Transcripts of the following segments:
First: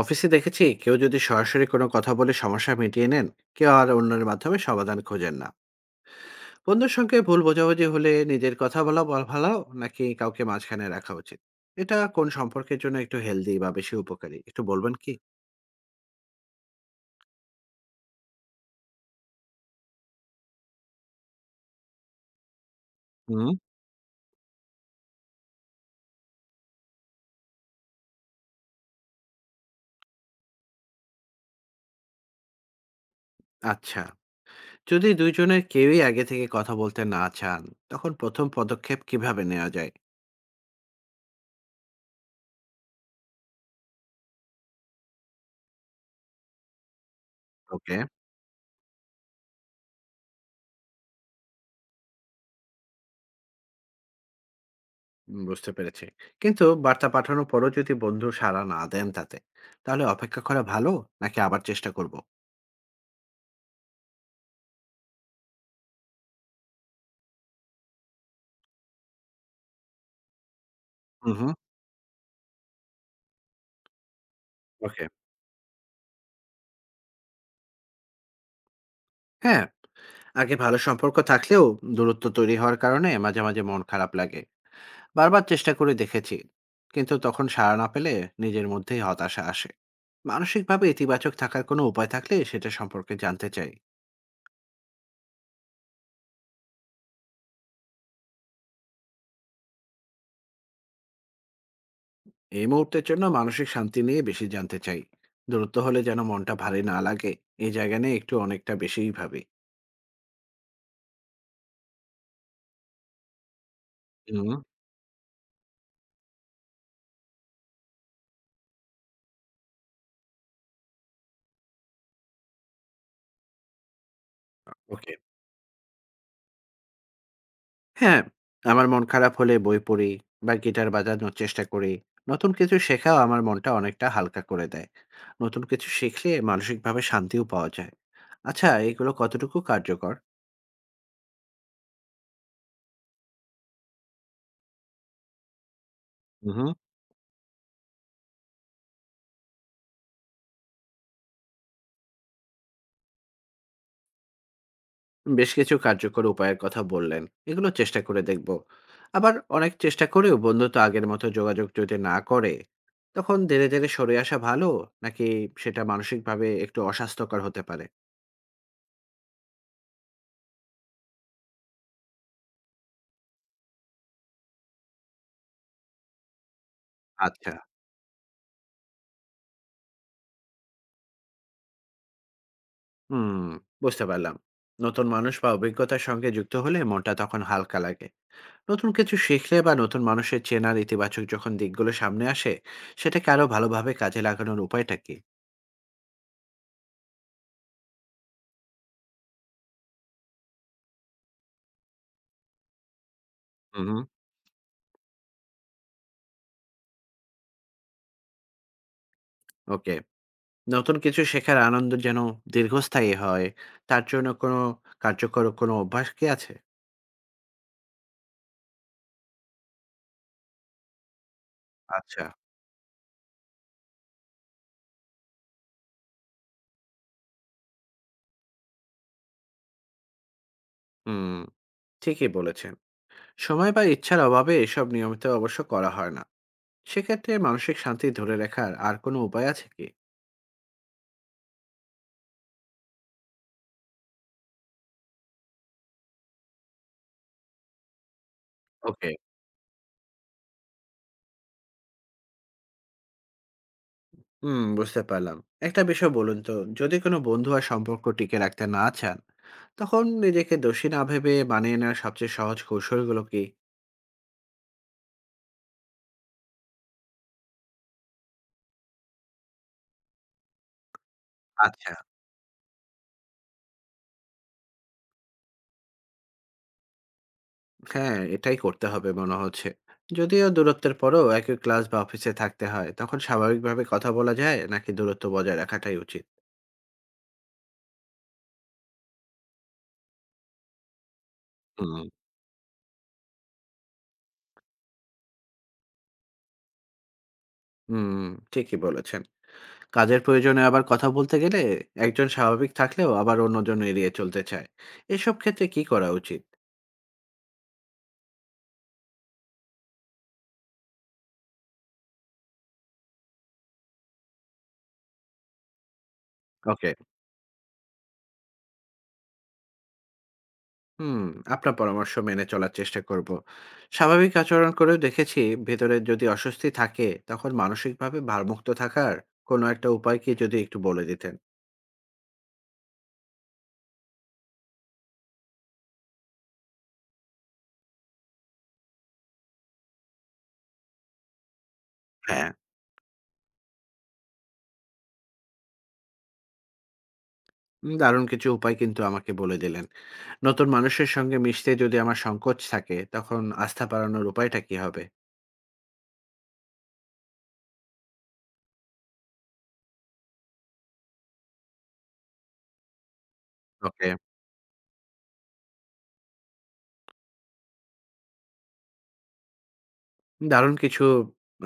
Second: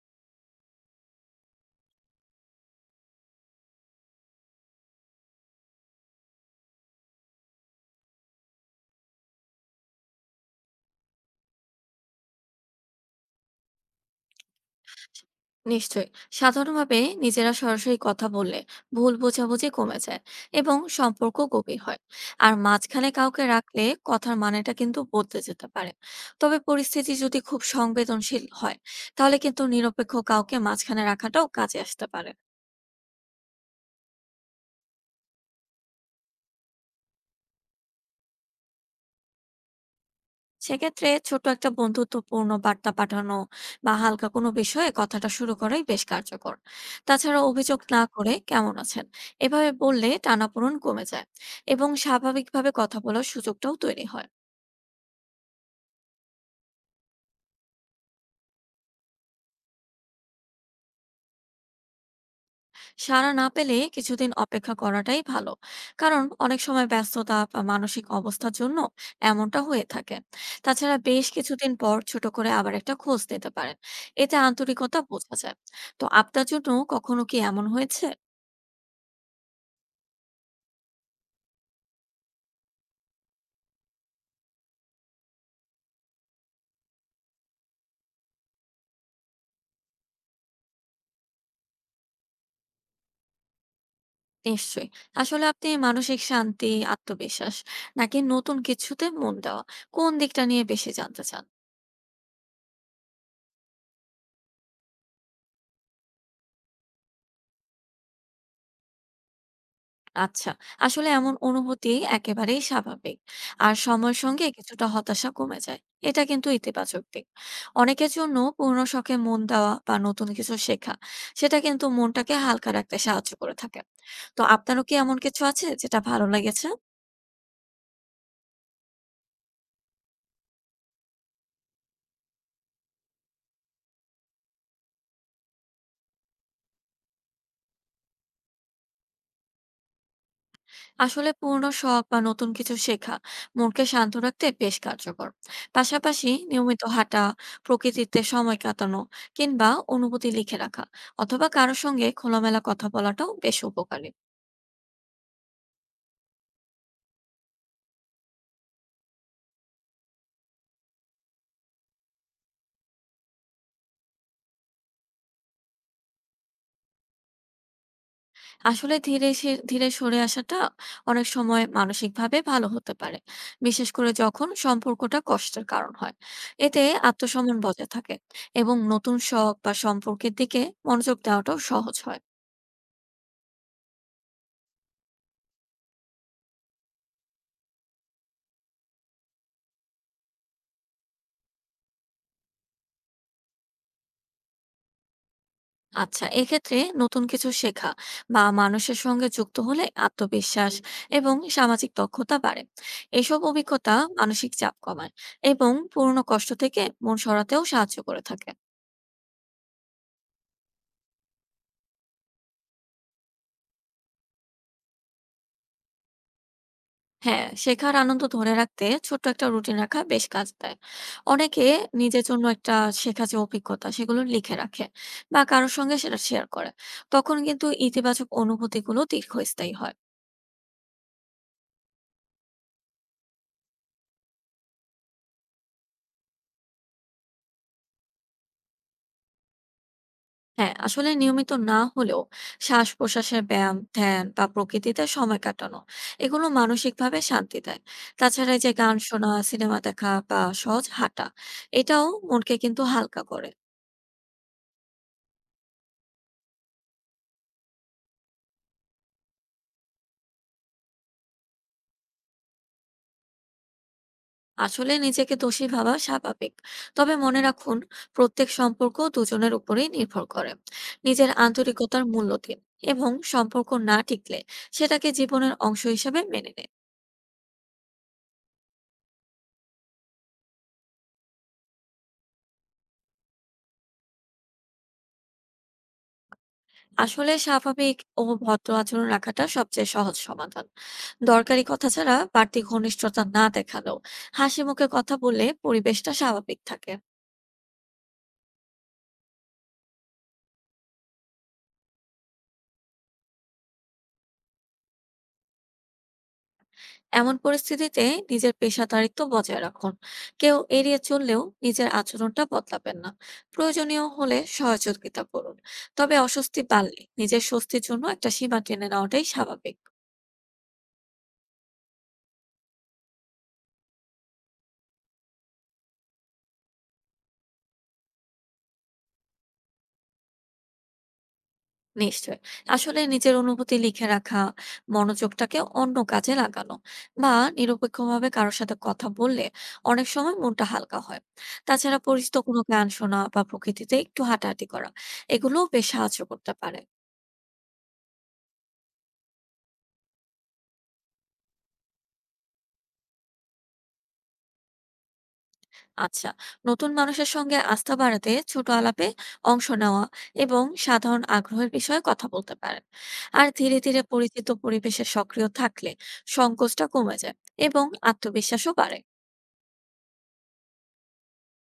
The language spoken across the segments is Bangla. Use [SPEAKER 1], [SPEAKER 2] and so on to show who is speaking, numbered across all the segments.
[SPEAKER 1] অফিসে দেখেছি কেউ যদি সরাসরি কোনো কথা বলে সমস্যা মিটিয়ে নেন। কেউ আর অন্যের মাধ্যমে সমাধান খোঁজেন না। বন্ধুর সঙ্গে ভুল বোঝাবুঝি হলে নিজের কথা বলা ভালো, নাকি কাউকে মাঝখানে রাখা উচিত? এটা কোন সম্পর্কের জন্য একটু হেলদি বা বেশি উপকারী একটু বলবেন কি?
[SPEAKER 2] নিশ্চয়ই। সাধারণভাবে নিজেরা সরাসরি কথা বললে ভুল বোঝাবুঝি কমে যায় এবং সম্পর্ক গভীর হয়। আর মাঝখানে কাউকে
[SPEAKER 1] হুম।
[SPEAKER 2] রাখলে কথার মানেটা কিন্তু বদলে যেতে পারে। তবে পরিস্থিতি যদি খুব সংবেদনশীল হয়, তাহলে কিন্তু নিরপেক্ষ কাউকে মাঝখানে রাখাটাও কাজে আসতে পারে।
[SPEAKER 1] আচ্ছা, যদি দুইজনের কেউই আগে থেকে কথা বলতে না চান, তখন প্রথম পদক্ষেপ কিভাবে নেওয়া যায়?
[SPEAKER 2] সেক্ষেত্রে ছোট একটা বন্ধুত্বপূর্ণ বার্তা পাঠানো বা হালকা কোনো বিষয়ে কথাটা শুরু করাই বেশ কার্যকর। তাছাড়া অভিযোগ
[SPEAKER 1] ওকে।
[SPEAKER 2] না করে কেমন আছেন এভাবে বললে টানাপোড়েন কমে যায় এবং স্বাভাবিকভাবে কথা বলার সুযোগটাও তৈরি হয়।
[SPEAKER 1] বুঝতে পেরেছি। কিন্তু বার্তা পাঠানোর পরও যদি বন্ধু সাড়া না দেন তাতে, তাহলে অপেক্ষা করা ভালো নাকি আবার চেষ্টা করব?
[SPEAKER 2] সাড়া না পেলে কিছুদিন অপেক্ষা করাটাই ভালো। কারণ অনেক সময় ব্যস্ততা বা মানসিক অবস্থার জন্য এমনটা হয়ে থাকে। তাছাড়া বেশ
[SPEAKER 1] হুম।
[SPEAKER 2] কিছুদিন পর ছোট করে আবার একটা খোঁজ নিতে পারেন। এতে আন্তরিকতা
[SPEAKER 1] ওকে।
[SPEAKER 2] বোঝা যায়। তো আপনার জন্য কখনো কি এমন হয়েছে?
[SPEAKER 1] হ্যাঁ, আগে ভালো সম্পর্ক থাকলেও দূরত্ব তৈরি হওয়ার কারণে মাঝে মাঝে মন খারাপ লাগে। বারবার চেষ্টা করে দেখেছি। কিন্তু তখন সাড়া না পেলে নিজের মধ্যেই হতাশা আসে। মানসিকভাবে ইতিবাচক থাকার কোনো উপায় থাকলে সেটা সম্পর্কে জানতে চাই।
[SPEAKER 2] নিশ্চয়ই। আসলে আপনি মানসিক শান্তি, আত্মবিশ্বাস নাকি নতুন কিছুতে মন দেওয়া, কোন দিকটা নিয়ে বেশি জানতে চান?
[SPEAKER 1] এই মুহূর্তের জন্য মানসিক শান্তি নিয়ে বেশি জানতে চাই। দূরত্ব হলে যেন মনটা ভারী না লাগে, এই জায়গা নিয়ে একটু অনেকটা বেশিই ভাবি।
[SPEAKER 2] আচ্ছা, আসলে এমন অনুভূতি একেবারেই স্বাভাবিক। আর সময়ের সঙ্গে
[SPEAKER 1] হুম।
[SPEAKER 2] কিছুটা হতাশা কমে যায়। এটা কিন্তু ইতিবাচক দিক। অনেকের জন্য পুরনো শখে মন দেওয়া বা নতুন কিছু শেখা, সেটা কিন্তু মনটাকে হালকা রাখতে সাহায্য করে থাকে। তো আপনারও কি
[SPEAKER 1] ওকে।
[SPEAKER 2] এমন কিছু আছে যেটা ভালো লেগেছে?
[SPEAKER 1] হ্যাঁ, আমার মন খারাপ হলে বই পড়ি বা গিটার বাজানোর চেষ্টা করি। নতুন কিছু শেখাও আমার মনটা অনেকটা হালকা করে দেয়। নতুন কিছু শিখলে মানসিকভাবে শান্তিও পাওয়া যায়। আচ্ছা, এগুলো কতটুকু কার্যকর?
[SPEAKER 2] আসলে পুরনো শখ বা নতুন কিছু শেখা মনকে শান্ত রাখতে বেশ কার্যকর। পাশাপাশি
[SPEAKER 1] হুম হুম।
[SPEAKER 2] নিয়মিত হাঁটা, প্রকৃতিতে সময় কাটানো কিংবা অনুভূতি লিখে রাখা অথবা কারোর সঙ্গে খোলামেলা কথা বলাটাও বেশ উপকারী।
[SPEAKER 1] বেশ কিছু কার্যকর উপায়ের কথা বললেন। এগুলো চেষ্টা করে দেখব। আবার অনেক চেষ্টা করেও বন্ধুত্ব আগের মতো যোগাযোগ যদি না করে, তখন ধীরে ধীরে সরে আসা ভালো? নাকি সেটা মানসিকভাবে একটু অস্বাস্থ্যকর হতে পারে?
[SPEAKER 2] আসলে ধীরে সরে আসাটা অনেক সময় মানসিকভাবে ভালো হতে পারে, বিশেষ করে যখন সম্পর্কটা কষ্টের কারণ হয়। এতে
[SPEAKER 1] আচ্ছা।
[SPEAKER 2] আত্মসম্মান বজায় থাকে এবং নতুন শখ বা সম্পর্কের দিকে মনোযোগ দেওয়াটাও সহজ হয়।
[SPEAKER 1] হুম, বুঝতে পারলাম। নতুন মানুষ বা অভিজ্ঞতার সঙ্গে যুক্ত হলে মনটা তখন হালকা লাগে। নতুন কিছু শিখলে বা নতুন মানুষের চেনার ইতিবাচক যখন দিকগুলো সামনে আসে, সেটাকে আরো ভালোভাবে কাজে লাগানোর উপায়টা কি?
[SPEAKER 2] আচ্ছা, এক্ষেত্রে নতুন কিছু শেখা বা মানুষের সঙ্গে যুক্ত হলে আত্মবিশ্বাস এবং সামাজিক দক্ষতা বাড়ে। এসব
[SPEAKER 1] হুম।
[SPEAKER 2] অভিজ্ঞতা মানসিক চাপ কমায় এবং পুরনো কষ্ট থেকে মন সরাতেও সাহায্য করে থাকে।
[SPEAKER 1] ওকে। নতুন কিছু শেখার আনন্দ যেন দীর্ঘস্থায়ী হয়, তার জন্য কোনো কার্যকর কোনো অভ্যাস কি আছে?
[SPEAKER 2] হ্যাঁ, শেখার আনন্দ ধরে রাখতে ছোট্ট একটা রুটিন রাখা বেশ কাজ দেয়। অনেকে নিজের
[SPEAKER 1] আচ্ছা।
[SPEAKER 2] জন্য একটা শেখা যে অভিজ্ঞতা সেগুলো লিখে রাখে বা কারোর সঙ্গে সেটা শেয়ার করে। তখন কিন্তু ইতিবাচক অনুভূতিগুলো দীর্ঘস্থায়ী হয়।
[SPEAKER 1] হুম, ঠিকই বলেছেন। সময় বা ইচ্ছার অভাবে এসব নিয়মিত অবশ্য করা হয় না। সেক্ষেত্রে মানসিক শান্তি ধরে রাখার আর কোনো উপায় আছে কি?
[SPEAKER 2] হ্যাঁ, আসলে নিয়মিত না হলেও শ্বাস প্রশ্বাসের ব্যায়াম, ধ্যান বা প্রকৃতিতে সময় কাটানো, এগুলো মানসিকভাবে শান্তি দেয়। তাছাড়া এই যে গান
[SPEAKER 1] ওকে।
[SPEAKER 2] শোনা, সিনেমা দেখা বা সহজ হাঁটা, এটাও মনকে কিন্তু হালকা করে।
[SPEAKER 1] হুম, বুঝতে পারলাম। একটা বিষয় বলুন তো, যদি কোনো বন্ধু আর সম্পর্ক টিকে রাখতে না চান, তখন নিজেকে দোষী না ভেবে মানিয়ে নেওয়ার সবচেয়ে সহজ কৌশলগুলো কি?
[SPEAKER 2] আসলে নিজেকে দোষী ভাবা স্বাভাবিক, তবে মনে রাখুন, প্রত্যেক সম্পর্ক দুজনের উপরেই নির্ভর করে। নিজের
[SPEAKER 1] আচ্ছা।
[SPEAKER 2] আন্তরিকতার মূল্য দিন এবং সম্পর্ক না টিকলে সেটাকে জীবনের অংশ হিসেবে মেনে নিন।
[SPEAKER 1] হ্যাঁ, এটাই করতে হবে মনে হচ্ছে। যদিও দূরত্বের পরেও একই ক্লাস বা অফিসে থাকতে হয়, তখন স্বাভাবিকভাবে কথা বলা যায় নাকি দূরত্ব বজায় রাখাটাই উচিত?
[SPEAKER 2] আসলে স্বাভাবিক ও ভদ্র আচরণ রাখাটা সবচেয়ে সহজ সমাধান। দরকারি কথা
[SPEAKER 1] হুম।
[SPEAKER 2] ছাড়া বাড়তি ঘনিষ্ঠতা না দেখালেও হাসি মুখে কথা বললে পরিবেশটা স্বাভাবিক থাকে।
[SPEAKER 1] হুম, ঠিকই বলেছেন। কাজের প্রয়োজনে আবার কথা বলতে গেলে একজন স্বাভাবিক থাকলেও আবার অন্যজন এড়িয়ে চলতে চায়। এসব ক্ষেত্রে কি করা উচিত?
[SPEAKER 2] এমন পরিস্থিতিতে নিজের পেশাদারিত্ব বজায় রাখুন। কেউ এড়িয়ে চললেও নিজের আচরণটা বদলাবেন না। প্রয়োজনীয় হলে সহযোগিতা করুন, তবে অস্বস্তি
[SPEAKER 1] ওকে।
[SPEAKER 2] বাড়লে নিজের স্বস্তির জন্য একটা সীমা টেনে নেওয়াটাই স্বাভাবিক।
[SPEAKER 1] হুম, আপনার পরামর্শ মেনে চলার চেষ্টা করব। স্বাভাবিক আচরণ করেও দেখেছি ভেতরে যদি অস্বস্তি থাকে তখন মানসিকভাবে ভারমুক্ত থাকার কোনো একটা উপায় কি যদি একটু বলে দিতেন।
[SPEAKER 2] নিশ্চয়ই। আসলে নিজের অনুভূতি লিখে রাখা, মনোযোগটাকে অন্য কাজে লাগানো বা নিরপেক্ষভাবে কারো সাথে কথা বললে অনেক সময় মনটা হালকা হয়। তাছাড়া পরিচিত
[SPEAKER 1] হ্যাঁ।
[SPEAKER 2] কোনো গান শোনা বা প্রকৃতিতে একটু হাঁটাহাঁটি করা, এগুলোও বেশ সাহায্য করতে পারে।
[SPEAKER 1] দারুণ কিছু উপায় কিন্তু আমাকে বলে দিলেন। নতুন মানুষের সঙ্গে মিশতে যদি আমার সংকোচ থাকে তখন আস্থা বাড়ানোর উপায়টা কি হবে?
[SPEAKER 2] আচ্ছা, নতুন মানুষের সঙ্গে আস্থা বাড়াতে ছোট আলাপে অংশ নেওয়া এবং সাধারণ আগ্রহের বিষয়ে কথা বলতে পারেন। আর ধীরে, ধীরে
[SPEAKER 1] ওকে।
[SPEAKER 2] পরিচিত পরিবেশে সক্রিয় থাকলে সংকোচটা কমে যায় এবং আত্মবিশ্বাসও বাড়ে।
[SPEAKER 1] দারুণ কিছু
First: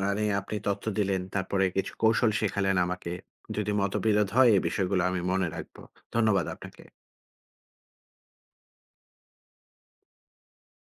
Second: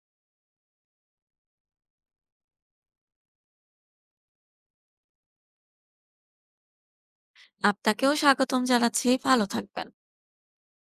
[SPEAKER 1] মানে আপনি তথ্য দিলেন। তারপরে কিছু কৌশল শেখালেন আমাকে। যদি মতবিরোধ হয় এই বিষয়গুলো আমি মনে রাখবো। ধন্যবাদ আপনাকে।
[SPEAKER 2] আপনাকেও স্বাগতম জানাচ্ছি। ভালো থাকবেন।